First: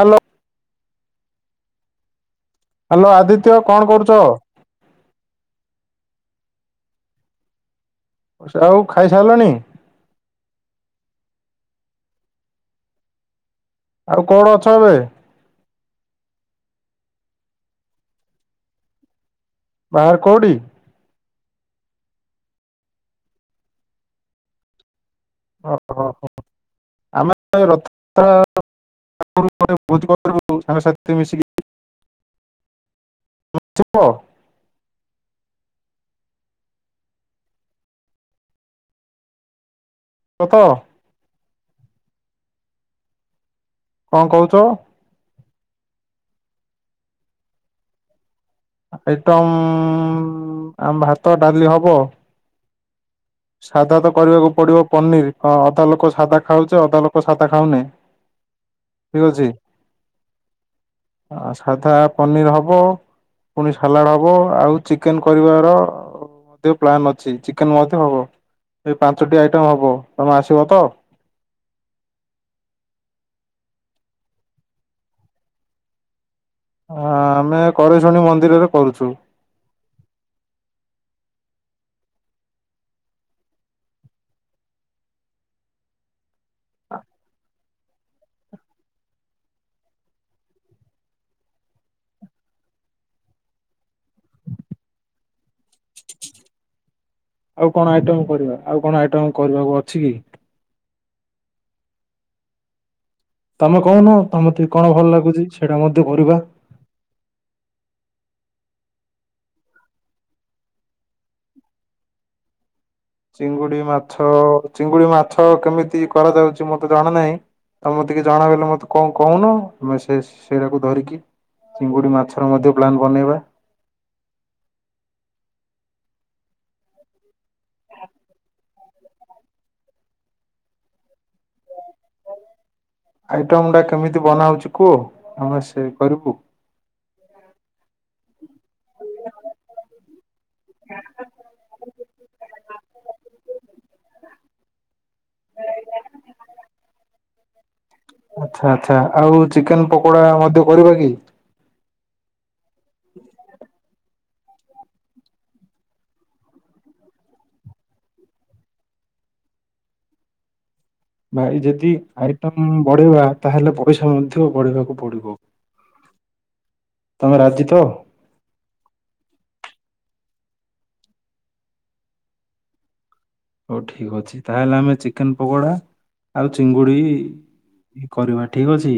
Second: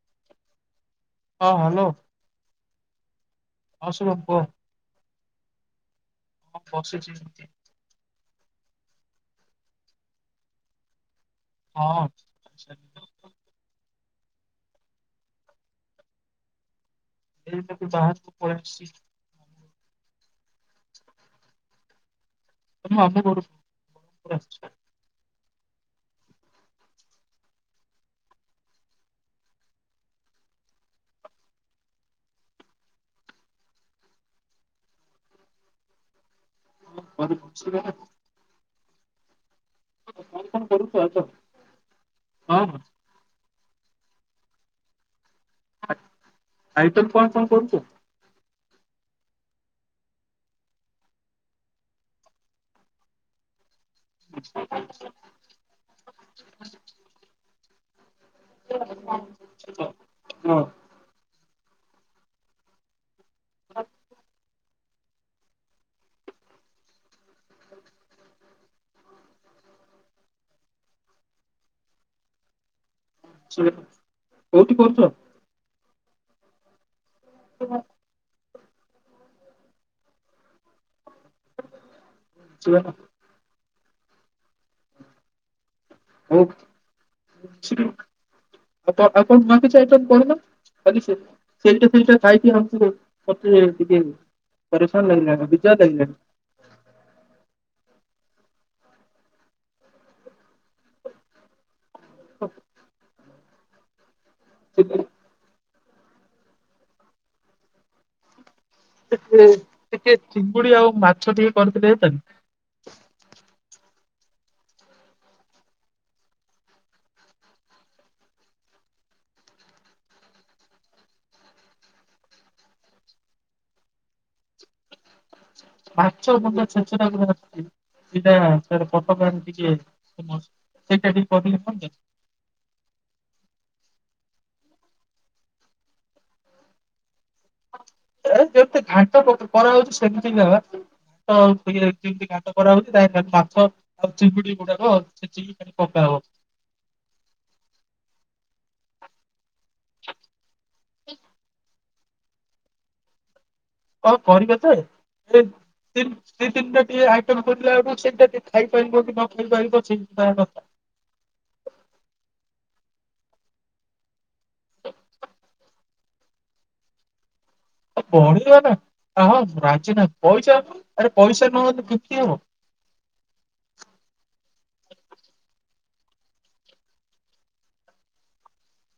Hello. ହଁ hello. Hello Aditya କଣ କରୁଚା? ହଁ ବସିଛି। ଆଉ ଖାଇସାଇଲଣି? ହଁ। ଆଉ କଣ ଅଛ ଏବେ? ଏଇ ତାକୁ ବାହାରକୁ ପଲେଇଆସିଛି। ବାହାର କୋଉଠି? ମନେ ପଡୁନି ଏ ରାସ୍ତା ଓହୋ ହୋ ହୋ ଆମେ ତ ଏ ରଥଯାତ୍ରା [inaudible] ବୋଜକରିଥିଲୁ ସାଙ୍ଗସାଥି ମିଶିକି। [inaudible] [inaudible] କଣ କଣ କରୁଛ ଆ ହଁ। କଣ କହୁଚ? ଆ ଆଇଟମ କଣ କଣ କରୁଚ? ଆଇଟମ ଆ ଭାତ ଡାଲି ହବ ସାଧା ତ କରିବାକୁ ପଡିବ ପନିରି ଅ ଅଧା ଲୋକ ସାଧା ଖାଉଛେ ଅଧା ଲୋକ ସାଧା ଖାଉନେ। ଠିକ ଅଛି। ହଁ। ସାଧା ପନିର ହବ ପୁଣି ସାଲାଡ଼ ହବ ଆଉ ଚିକେନ କରିବାର ମଧ୍ୟ ପ୍ଲାନ୍ ଅଛି ଚିକେନ ମଧ୍ୟ ହବ। ଏଇ ପାଞ୍ଚଟି ଆଇଟମ ହବ ତମେ ଆସିବ ତ? ଯିବି କୋଉଠି କରୁଚ? ହଁ ଆମେ କରଶୁଣୀ ମନ୍ଦିରରେ କରୁଛୁ। ଯ ଆଉ ନିଉ ଆଇଟମ କିଛି କରୁନ। କ ସେ ସେଇଟା ସେଇଟା ଖାଇକି ଆ ମତେ ଟିକେ ପରିସାନ ଲାଗିଲାଣି। [inaudible] ଆଉ କଣ ଆଇଟମ କରିବା ଆଉ କଣ ଆଇଟମ କରିବାକୁ ଅଛି କି? ଓ ତମେ କହୁନ ତମ ଟେ କଣ ଭଲ ଲାଗୁଛି ସେଇଟା ମଧ୍ୟ କରିବା। ଟେ ଟିକେ ଚିଙ୍ଗୁଡି ଆଉ ମାଛ ଟିକେ କରିଥିଲେ ହେ ଚିଙ୍ଗୁଡି ମାଛ ଚିଙ୍ଗୁଡି ମାଛ କେମିତି କରାଯାଉଛି ମୋତେ ଜଣା ନାହିଁ। ଆମ ଟିକେ ଜଣା ବଲେ ମତେ କଣ କହୁନୁ ସେ ସେଇଟାକୁ ଧରିକି ଚିଙ୍ଗୁଡି ମାଛର ମଧ୍ୟ ପପ୍ଲାନ ବନେଇବା। ମାଛ ମୁଣ୍ଡ ଛେଚେଡା [inaudible] ସେଇଟା କଟଗ ଟିକେ ସେଇଟାିକ କରିଦ ଆଇଟମ ଟା କେମିତି ବନାଉଛି କୁହ ଆମେ ସେ କରିବୁ। ଏ ଯେମିତି ଘାଣ୍ଟ କରାହାଉଛି ସେମିତି [inaudible] ତ ଯେମିତି ଘାଣ୍ଟ କରାହଉଛି ତା ମାଛ ଆଉ ଚିପୁଡି [inaudible] ଛେଚିକି ପକା ହବ ଆଚ୍ଛା ଆଉ ଚିକେନ ପକୋଡା ମଧ୍ୟ କରିବା କି? [unintelligible] ହଁ କରିବା ଯେ ଦ ତିନଟା ଟିକେ ଆଇଟ କରିଲା ବେଳକୁ ସେଇଟା ଟିକେ ଖାଇପାରିବ କି ନ ଖାଇ ପାରିବ ସେଇ କଥା ଭାଇ ଯଦି ଆଇଟମ ବଢେଇବା ତାହେଲେ ପଇସା ମଧ୍ୟ ବଢେଇବାକୁ ପଡିବ। ତୋମେ ରାଜି ତ? ଏ ଗଣିନୁ ଆମେ। ଆମର ରାଜି ନାଇ। ପଇସା [unintelligible] ଆରେ ପଇସା ନୁହଁ ମାନେ କିତି ହବ। ହଉ ଠିକ ଅଛି ତାହେଲେ ଆମେ ଚିକେନ୍ ପକୋଡ଼ା ଆଉ ଚିଙ୍ଗୁଡ଼ି କରିବା ଠିକ ଅଛି।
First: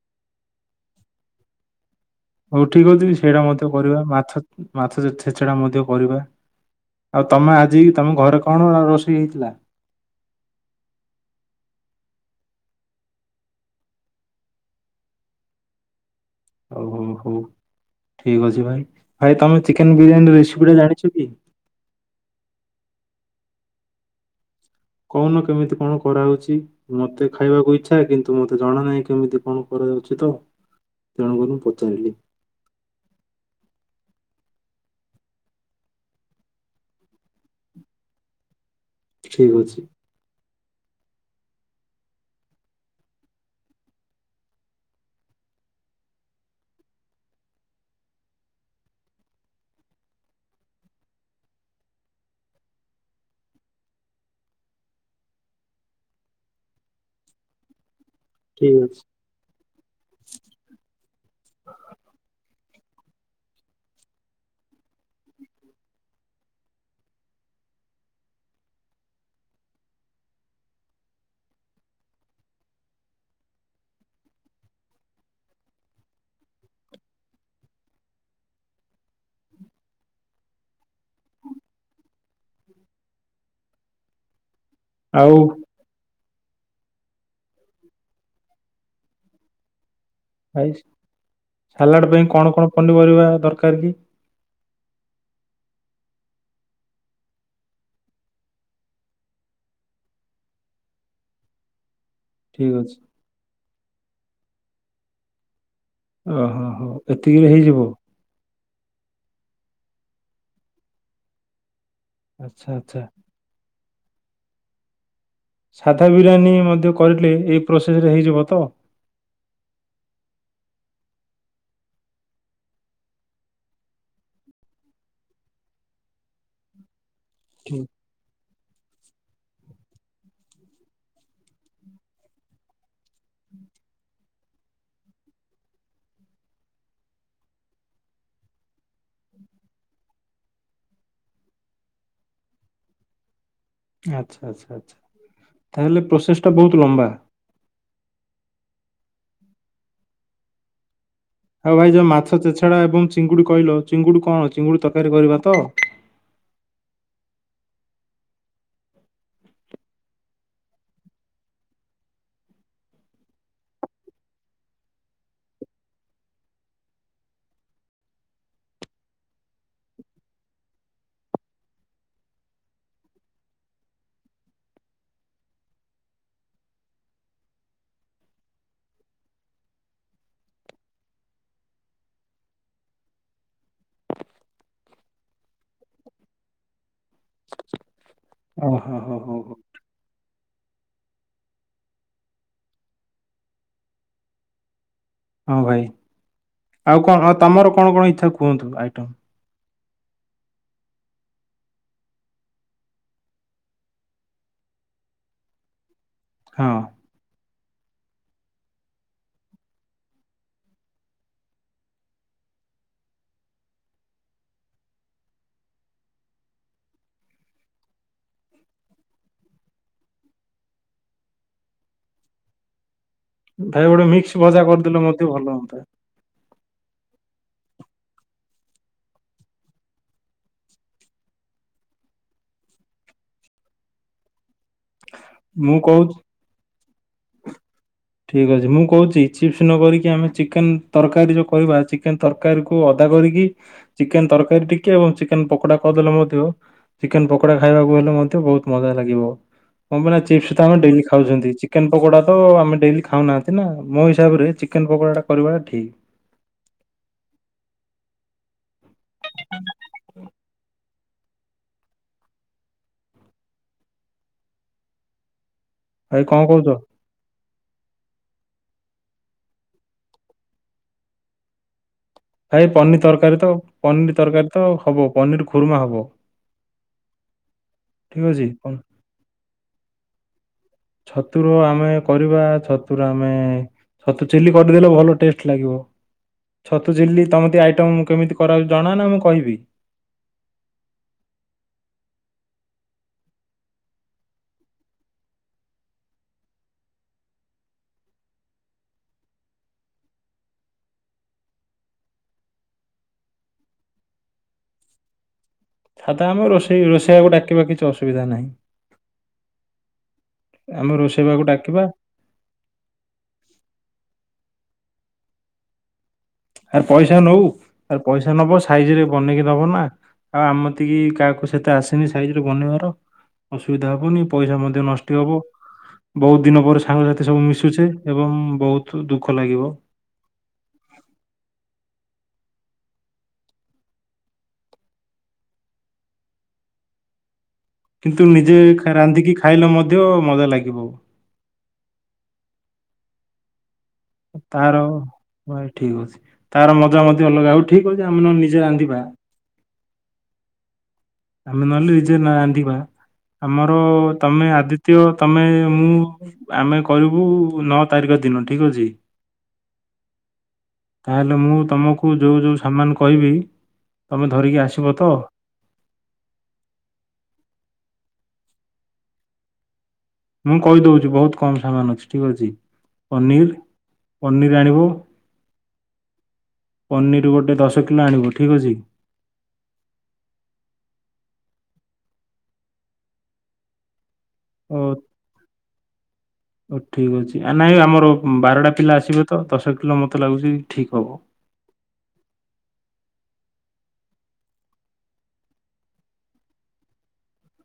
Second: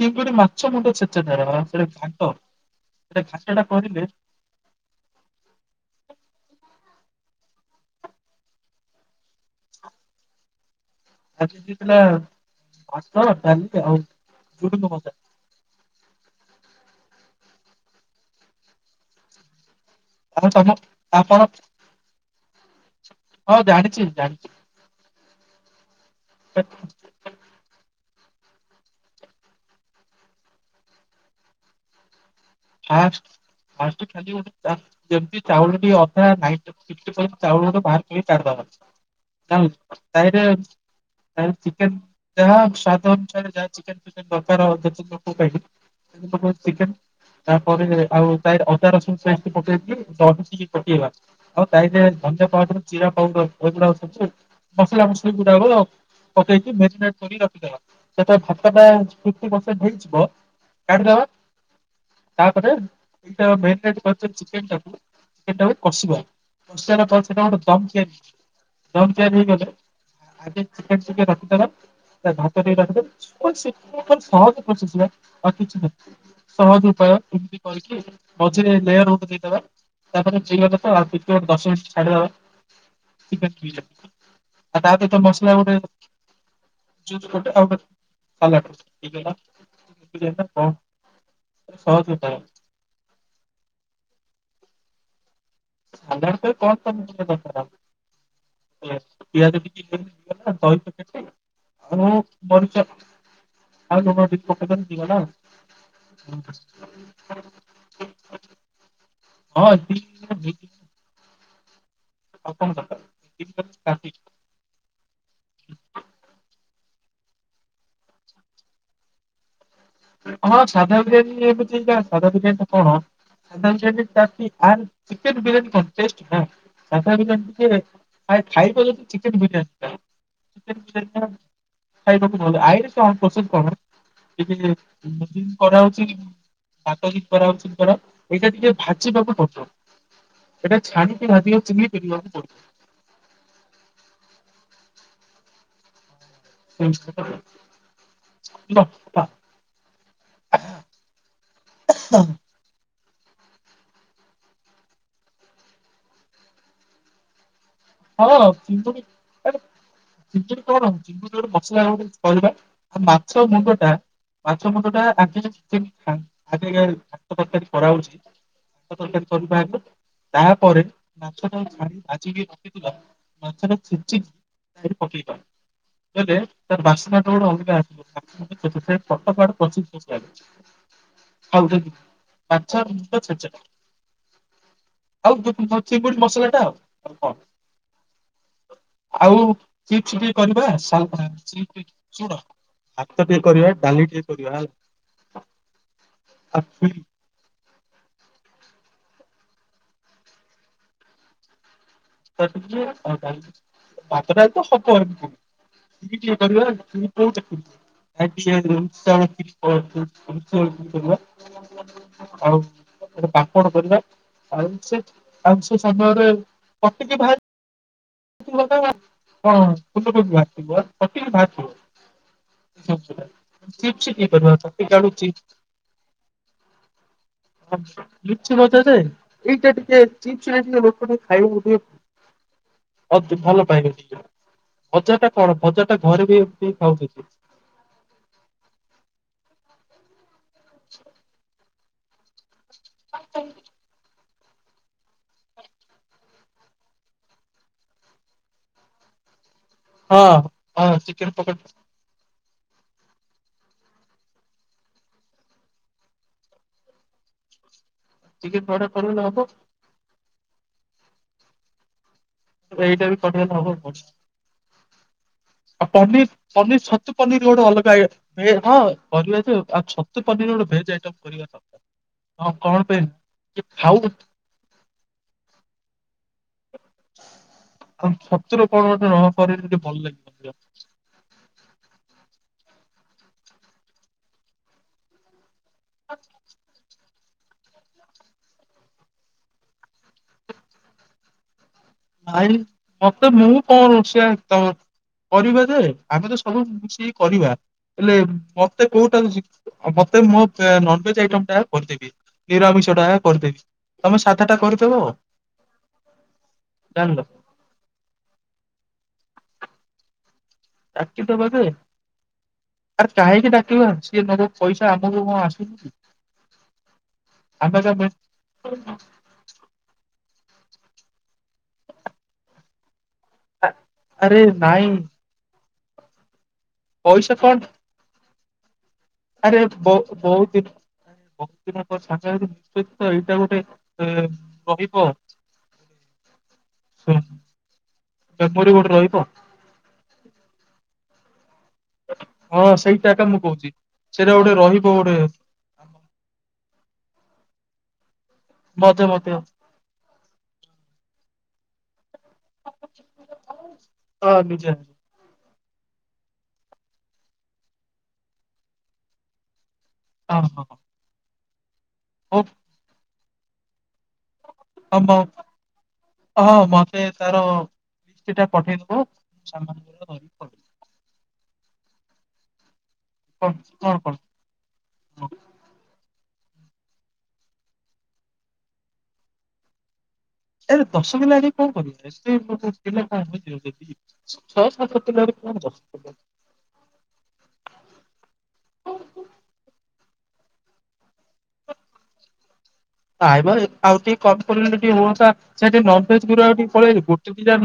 ଚିଙ୍ଗୁଡି ମାଛ ମୁଣ୍ଡ ଛେଚା ଟାରେ ହବ। ସେଟା [unintelligible] ହଉ ଠିକ ଅଛି ସେଟା ସେଇଟା ଘାଣ୍ଟ ଟା ମଧ୍ୟ କରିବା। କରିଲେ ମାଛ ମାଛ ଛେଚେଡା ମଧ୍ୟ କରିବା। ଆଉ ତୋମେ ଆଜି ତୋମ ଘରେ କଣ ରୋଷେଇ ହେଇଥିଲା? ଆଜି ହେଇଥିଲା ଭାତ, ଡାଲି ଆଉ ଝୁଡ଼ଙ୍ଗ ଭଜା। ହଉ, ହଉ, ହଉ ଠିକ ଅଛି ଭାଇ ଭାଇ ତୋମେ ଚିକେନ୍ ବିରିୟାନୀର ଆଉ ରେସିପି ତମ ଟା ଜାଣିଛ କି? ଆପଣ ହଁ ଜାଣିଚି, ଜାଣିଚି। କହୁନ କେମିତି କଣ କରାହଉଚି ମୋତେ ଖାଇବାକୁ ଇଚ୍ଛା କିନ୍ ତୁ ମୋତେ ଜଣା ନାହିଁ କେମିତି କଣ କରାଯାଉଛି ତ ତେଣୁ କରି ମୁଁ ପଚାରିଲି। ଫାଷ୍ଟ ଫାଷ୍ଟ ଖାଲି ଗୋଟେ ଚା ଯେମତି ଚାଉଳ ଟିକେ ଅଧା ନାଇନଟି ସିକ୍ସଟି ଫାଇଭ୍ ଚାଉଳ [unintelligible] ବାହାର କରି କାଢିଦବ। [unintelligible] ଠିକ ଅଛି ତାହିରେ ତାପରେ ଚିକେନ୍ ଯାହା ସ୍ଵାଦ ଅନୁସାରେ ଯାହା ଚିକେନ୍ ଫିକେନ୍ ଦରକାର ଅଧା, ଚିକେନ୍ କୁ [unintelligible] [unintelligible] ଚିକେନ୍ ତାପରେ ଆଉ ତାଇରେ ଅଦା ରସୁଣ ସେମତି ପକେଇକି ଦହି ଟିକେ ପକେଇବା ଆଉ ତାହିରେ ଭଞ୍ଜା ପାଉଡର ଜିରା ପାଉଡର ଏଗୁଡା [unintelligible] ମସଲା ମସଲି ଗୁଣ୍ଡ ହବ। ପକେଇକି ମେଗିନେଟ କରି ରଖିଦବା। ଯେତେଳେ ଠିକ ଭାତଟା ଅଛି। ଫୁଟିବ ସେ ହେଇଯିବ କାଢିଦବା। ତାପରେ [unintelligible] ମେଗନେଟ୍ କରିଚନ୍ତି ଚିକେନ୍ ଟାକୁ ସେଟାକୁ କଷିବ। କଷି ସାଇଲା ପରେ ସେଟା ଗୋଟେ ଦମ୍ ତିଆରି ଦମ୍ ତିଆରି ହେଇଗଲେ ଆଗେ ଚିକେନ୍ ଟିକେ ରଖିଦବ। ତା ଭାତ ଟିକେ ରଖିଦବ। ଏ [unintelligible] ସହଜ ପ୍ରସେସ୍ ବା ଆଉ କିଛି ନାହିଁ। ସହଜ ଉପାୟ ଏମିତି କରିକି ମଝିରେ ଲେୟାର ଗୋଟେ ଦେଇଦବା। ତାପରେ [unintelligible] ହବତ ଆଉ ଟିକେ ଦଶ ମିନଟ୍ ଛଡ଼ିଦବା ଚିକେନ୍ [unintelligible] ହବ। ଆ ତା ଦିହରେ ତ ଆଉ ମସଲା ବୋଧେ ତ [unintelligible] ସାଲାଡ୍ ପାଇଁ କଣ କଣ ପନିପରିବା ଦରକାର କି? ସାଲାଡ୍ ପାଇଁ କଣ ପନିପରିବା ଦରକାର? ପିଆଜ, ପିଆଜ ଟିକେ [unintelligible] ଦହି ପେକେଟ୍ ଟେ ଆଉ ଠିକ ମରିଚ ଅଛି। ଆଉ [unintelligible] ଆଉ। ଓହୋ ଓହୋ ଏତିକିରେ ହେଇଯିବ? ହଁ ଏତିକିରେ ହେଇଯିବ। ଆଉ ଆଚ୍ଛା କଣ ଆଚ୍ଛା। ଦରକାର [unintelligible] ସାଧା ବିରିୟାନୀ ମଧ୍ୟ କରିଲେ ଏ ପ୍ରୋସେସ୍ ରେ ହେଇଯିବ ତ? ହଁ ସାଧା ବିରିୟାନୀ ଏମିତି କା। ସାଧା ବିରିୟାନୀ ଟା କଣ। ସାଧା ବିରିୟାନୀ ତାର ଟିକେ [unintelligible] ଚିକେନ୍‌ ବିରିୟାନୀ କଣ ଟେଷ୍ଟ ହଁ, ହଁ, ସାଧା ବିରିୟାନୀ ଟିକେ ଠିକ୍। ଖା ଖାଇବ ଯଦି ଚିକେନ୍ ବିରିୟାନୀ ଟା। ଚିକେନ୍ ବିରିୟାନୀ ଟା ଖାଇବାକୁ ଭଲ। ଆଇରି କଣ ପ୍ରସେସ୍ କଣ [unintelligible] [unintelligible] କରା ହଉଚି। ଭାତ କି କରା ହଉଚି କଣ ଏଇଟା ଟିକେ ଭାଜିବାକୁ ପଡିବ। ଏଟା ଛାଡ଼ିିକି ଭାଜି ଆଉ [unintelligible] କିଣିବାକୁ ପଡୁଛି। ଆଚ୍ଛା, ଆଚ୍ଛା, ଆଚ୍ଛା ତାହେଲେ ପ୍ରୋସେସ୍ [inaudible] ହଉ ଭାଇ ଯୋଉ ମାଛ ଚେଛଡା ଏବଂ ଚିଙ୍ଗୁଡ଼ି କହିଲ ଚିଙ୍ଗୁଡ଼ି କଣ ଚିଙ୍ଗୁଡ଼ି ତରକାରୀ କରିବା ତ ହଁ ଚିଙ୍ଗୁଡ଼ି ଆରେ ଚିଙ୍ଗୁଡି କଣ ଚିଙ୍ଗୁଡ଼ି ଗୋଟେ ମସଲାର ଗୋଟେ ପରିବା ମାଛମୁଣ୍ଡଟା ମାଛ ମୁଣ୍ଡଟା [unintelligible] କରହଉଛି ତରକାରୀ କରିବା ହେତୁ ତାପରେ ମାଛଟାକୁ ଛାଣି ଭାଯିକି [unintelligible] ପଛରେ ଛିଞ୍ଚିକି ସେଥିରେ ପକେଇବା। ଏବେ ତାର ବାସ୍ନାଟା ଗୋଟେ ଅଲଗା ଆସିବ। [unintelligible] ପଶିଯିବ ସିଆଡ଼େ। ହଉ [unintelligible] ମାଛ ମୁଣ୍ଡ ଛେଞ୍ଚେଡ଼ା । ଆଉ [unintelligible] ଚିଙ୍ଗୁଡି ମସଲା ଟା ଆଉ ଆଉ କଣ। ଓ ହୋ ହୋ ହଉ ହଉ। କହିଲି ବା [unintelligible] ଶୁଣ ଭାତ ଟିକେ କରିବା ଡ଼ାଲି ଟିକେ କରିବା ହେଲା ହଁ ଭାଇ ଆଉ ଭାତ କଣ ତମର କଣ କଣ ଇଚ୍ଛା କୁହନ୍ତୁ ଆଇଟମ? [unintelligible] ହବ। ଟିକଏ କରିବା ହଁ କୋଉ [unintelligible] ପାମ୍ପଡ଼ କରିବା ଆଉ ସେ ଆଉ ସେ ସମୟରେ କଟକି ବାହାର [inaudible] [unintelligible] [unintelligible] ମଜା ଯେ ଭାଇ ଗୋଟେ ମିକ୍ସ ଭଜା ଏଇଟା କରିଦେଲେ ମଧ୍ୟ ଭଲ ଟିକେ ହୁଅନ୍ତା। ଚିପ୍ସ ଟିକେ ଲୋକ ଟେ ଖାଇବାକୁ ଟିକେ ଭଲ ପାଇବେ ଭଜା ଟା କଣ ମୁଁ ଭଜା ଟା କହୁଛି ଘରେ ବି ଏମିତି ଖାଉ [inaudible] ଠିକ୍ ଅଛି ମୁଁ କହୁଛି ଚିପ୍ସ ନ କରିକି ଆମେ ଚିକେନ୍ ତରକାରୀ ଯୋଉ କରିବା ଚିକେନ୍ ତର [unintelligible] ଅଦା କରିକି ଚିକେନ ତରକା ଟିକେ ଏବଂ ଚିକେନ୍ ପକୋଡା କରିଦେଲେ ମଧ୍ୟ ଚିକେନ୍ ପକୋଡା ଖାଇବାକୁ ହେଲେ ମଧ୍ୟ ବହୁତ୍ [unintelligible] ଲାଗିବ। ହଁ ପରା ଚିପ୍ସ୍ ତ ଆମେ ହଁ ଡେଲି ଚିକେନ ଖାଉଛନ୍ତି ପକୋଡା ଚିକେନ ପକୋଡା ତ ଆମେ ଡେଲି ଖାଉନାହାନ୍ତି ନା ମୋ ହିସାବରେ ଚିକେନ ପକୋଡା ଟା କରିବା ଠିକ୍। ଟିକେ [unintelligible] ଏଇଟା ବି କରିଦେଲେ ହବ ଆଉ ଭାଇ ପନିର କଣ କହୁଛ? ପନିର ଛତୁ ପନିର ଗୋଟେ ଅଲଗା ଇଏ ହଁ କରିବା ଯେ ଆଉ ଛତୁ ପନିର୍ ଗୋଟେ ଭେଜ ଆଇଟମ୍ କରିବା ହଁ ଭାଇ କଣ ପନିର ପାଇଁ ନା ତରକାରୀ ତ ଯେ ଖାଉ ପନିର ତରକାରୀ ତ ହବ ପନିର କୁରୁମା ହବ। ଆଉ ଠିକ ଅଛି। ଛତୁ ରେ କଣ ଗୋଟେ [unintelligible] ଟିକେ ଭଲ ଲାଗିବ। ଛତୁର ଆମେ କରିବା ଛତୁର ଆମେ ଛତୁ ଚିଲି କରିଦେଲେ ଭଲ ଟେଷ୍ଟ୍ ଲାଗିବ ଛତୁ ଚିଲ୍ଲୀ- [unintelligible] ଆଇଟମ୍ ମୁଁ କେମିତି କରାହଉଛି ଜଣା ନା ମୁଁ କହିବି। ଭାଇ ମତେ ମୁଁ କଣ ରୋଷେଇଆ ତ କରିବା ଯେ ଆମେ ତ ସବୁ ମିଶିକି କରିବା। ହେଲେ ମତେ କୋଉଟା ମତେ ମୋ ନନଭେଜ୍ ଆଇଟମ୍ ଟା କରିଦେବି। ନିରାମିଷ ଟା କରିଦେବି ତମେ ସାଧା ଟା କରିଦେବ। ସାଧା ହବ ରୋଷେଇ ଜାଣିଲ। ରୋଷେଇଆକୁ ଡାକିବା କିଛି ଅସୁବିଧା ନାହିଁ। ଆମେ ରୋଷେଇବାକୁ ଡାକିଦବା ଯେ ଡାକିବା ଆରେ କାହିଁକି ଡାକିବା ସିଏ ନେବ ପଇସା। ଆମକୁ କଣ ଆସୁଛି। ଆରେ ପଇସା ନଉ ଆ ମେ ପଇସା ନବ ସାଇଜ ରେ ବନେଇକି ଦବ ନା। ଆଉ ଆମେ [unintelligible] କାହାକୁ ସେତେ ଆସିନି ସାଇଜରେ ବନେଇବାର। ଆ ଅସୁବିଧା ହବନି ଆରେ ପଇସା ମଧ୍ୟ ନାଇଁ ନଷ୍ଟ ହବ ବହୁତ୍ ଦିନ ପରେ ସାଙ୍ଗସାଥି ପଇସା ସବୁ କଣ ମିଶୁଛେ। ଏବଂ ବହୁତ୍ ଆରେ ବହୁ ବହୁତ୍ ଦିନ୍ [unintelligible] ଏଇଟା ଗୋଟେ ରହିବ। [inaudible] କିନ୍ତୁ ନିଜେ ମେମୋରି ଗୋଟେ ରହିବ ରାନ୍ଧିକି ଖାଇଲେ ମଧ୍ୟ ମଜା ଲାଗିବ। ହଁ ସେଇଟା ଏକା ମୁଁ କହୁଛି। ତାର [unintelligible] ଠିକ୍ ଅଛି ତାର ମଜା ମଧ୍ୟ ଅଲଗା ହଉ ଠିକ୍ ଅଛି। ଆମେ ନହଲେ ନିଜେ ରାନ୍ଧିବା। ମଜା ମତେ ଆମେ ନହେଲେ ନିଜେ ରାନ୍ଧିବା ଆମର ହଁ ତମେ ନିଜେ ଆଦିତ୍ୟ ତମେ ମୁଁ ଆମେ କରିବୁ ନଅ ତାରିଖ ଦିନ ଠିକ୍ ଅଛି। ହଁ ହଁ। ତାହେଲେ ମୁଁ ତମକୁ ଯୋଉ ହଉ ଯୋଉ ସାମାନ୍ କହିବି ତମେ ଧରିକି ଆସିବ ତ ହବ ହଁ ମତେ ତାର ସେଟା ପଠେଇ ଦବ ମୁଁ ଧରିକି ମୁଁ ପଳେଇବି କହିଦଉଛି ବହୁତ୍ କମ ସାମାନ୍ ଅଛି ଠିକ୍ ଅଛି। ପନିର୍ କଣ କଣ ପନିର୍ ଆଣିବ। କଣ ପନିର ଗୋଟେ ଦଶ କିଲୋ ଆଣିବ ଠିକ୍ ଅଛି। ଏ ଦଶ କିଲୋ ଆଣିକେ କଣ କରିବା ଏ ପଚାଶ କିଲୋ ଛଅ ଓ ସାତ କିଲୋରେ କଣ [unintelligible] ଓ ଠିକ ଅଛି ଆ ନାଇଁ ଆମର ବାରଟା ପିଲା ଆସିବେ ତ ଦଶ କିଲୋ ମତେ ଲାଗୁଛି ଠିକ ହବ। ନାଇଁ ମ ଆଉ ଟିକେ କମ୍ ପରିମାଣରେ ଟିକେ ହୁଅନ୍ତା ସାର୍ ଟିକେ ନନ ଭେଜ୍ [unintelligible] ମୋର ଟିକେ ପଳେଇ ଗୋଟେ ଦିଇ ଟା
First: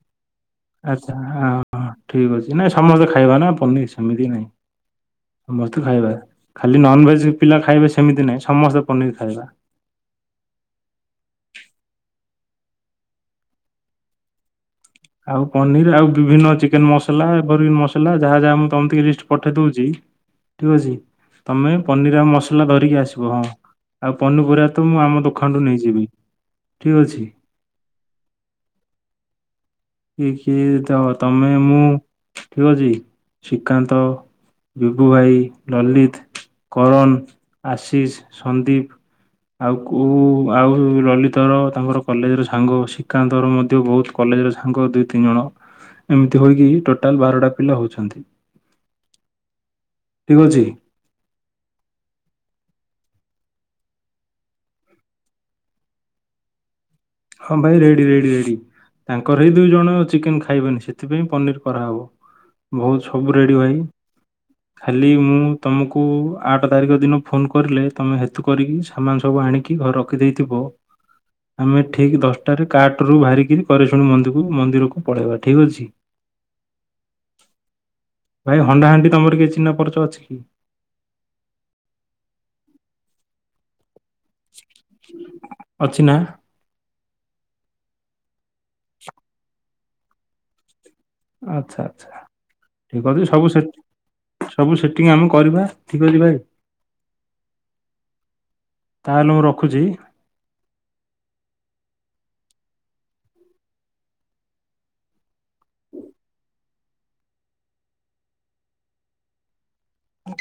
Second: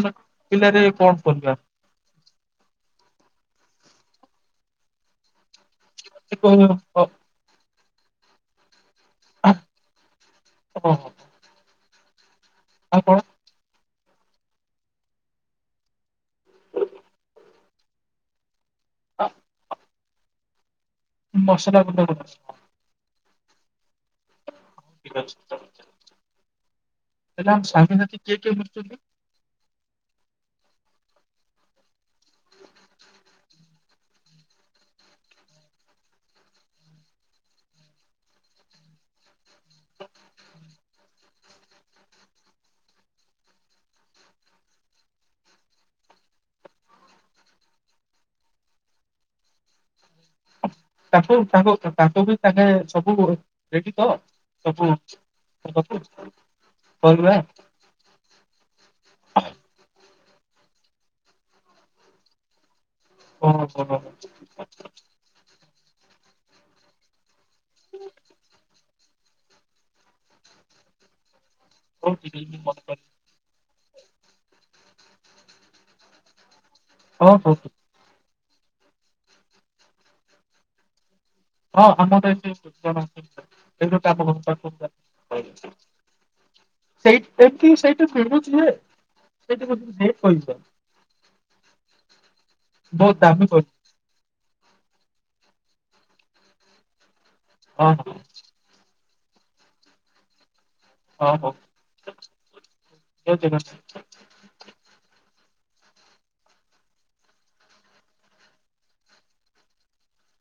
ଆଚ୍ଛା ହଁ ହଁ ଠିକ ଅଛି ନାଇଁ ସମସ୍ତେ ଖାଇବା ନା ପନିର ସେମିତି ନାହିଁ ସମସ୍ତେ ଖାଇବା ଏ କଣ- ଖାଲି ଅ- ନନଭେଜ ପିଲା ଖାଇବେ ସେମିତି ନାହିଁ ସମସ୍ତେ ପନିର ଖାଇବା ହଁ ଆଉ କଣ? ଆଉ ପନିର ଆଉ ବିଭିନ୍ନ ଚିକେନ ମସଲା ଏଭର୍ ଗ୍ରୀନ ମସଲା ଯାହା ଯାହା ତମେ ଟିକେ ଲିଷ୍ଟ ଆ ପଠେଇ ଦଉଛି ଠିକ୍ ଅଛି ତୁମେ ମସଲା ଗୁଣ୍ଡ ପନିର ଗୋଟେ ଆଉ ମସଲା ଧରିକି ଆସିବ ହଁ ଆଉ ପନିପରିବା ତ ମୁଁ ଠିକ ଆମ ଦୋକାନରୁ ଅଛି ନେଇଯିବି ଠିକ ଅଛି ହେଲେ ଆମ ସାଙ୍ଗସାଥି କିଏ କିଏ ବୁଲୁଛନ୍ତି କିଏ କିଏ ତ ତମେ ମୁଁ ଠିକ ଅଛି ଶ୍ରୀକାନ୍ତ ବିଭୁ ଭାଇ, ଲଲିତ, କରନ, ଆଶିଷ, ସନ୍ଦୀପ ଆଉ କୋଉ ଆଉ ଲଳିତର ତାଙ୍କର କଲେଜର ସାଙ୍ଗ ଶ୍ରୀକାନ୍ତର ମଧ୍ୟ ବହୁତ କଲେଜର ତାଙ୍କ ଦୁଇ ତିନି ଜଣ ଏମିତି ହୋଇକି ଟୋଟାଲ ବାରଟା ପିଲା ହଉଛନ୍ତି। ଠିକ ଅଛି। ତାଙ୍କ ତାଙ୍କ ବି ତାଙ୍କେ ସବୁ ରେଡି ତ ସବୁ ଆ କ ହଁ ଭାଇ ରେଡି ରେଡି ରେଡି ତାଙ୍କର ହେଇ ଦୁଇ ଜଣ ଚିକେନ ଖ ଖାଇବେନି ସେଥିପାଇଁ ପନିର କରାହବ। ବହୁତ ସବୁ ଓ ରେଡ଼ି ଭାଇ ହଉ ହଉ ଖାଲି ମୁଁ ତମକୁ ଆଠ ତାରିଖ ଦିନ ଫୋନ୍ କରିଲେ ତମେ ହେତୁ କରିକି ସାମାନ ସବୁ ଆଣିକି ଘରେ ରଖି ଦେଇଥିବ ଆମେ ହଉ ଠିକ ଠିକ୍ ଅଛି, ମୁଁ ଦଶଟାରେ ମନେ କାଟ କରିବି। ରୁ ବାହାରିକି କରେଶୁଆଣି ମନ୍ଦିକୁ ମନ୍ଦିରକୁ ପଳେଇବା ଠିକ ଅଛି। ହଁ ହଉ। ଭାଇ ହଣ୍ଡାହାଣ୍ଡି ତମର କିଏ ଚିହ୍ନା ପରଚ ଅଛି କି? [unintelligible] ଅଛି ନା ସିଏ [unintelligible] ସେ କହିଛ ଆଛା ଆଚ୍ଛା ଠିକ ବହୁତ ଅଛି ଦାମୀ ସବୁ ସେ କହିବ ସବୁ ସେ ଟିଙ୍ଗ ଆମେ କରିବା ଠିକ ଅଛି ଭାଇ ହ ତାହେଲେ ମୁଁ ରଖୁଛି। ଓହୋ କେତେ ଟ ଆ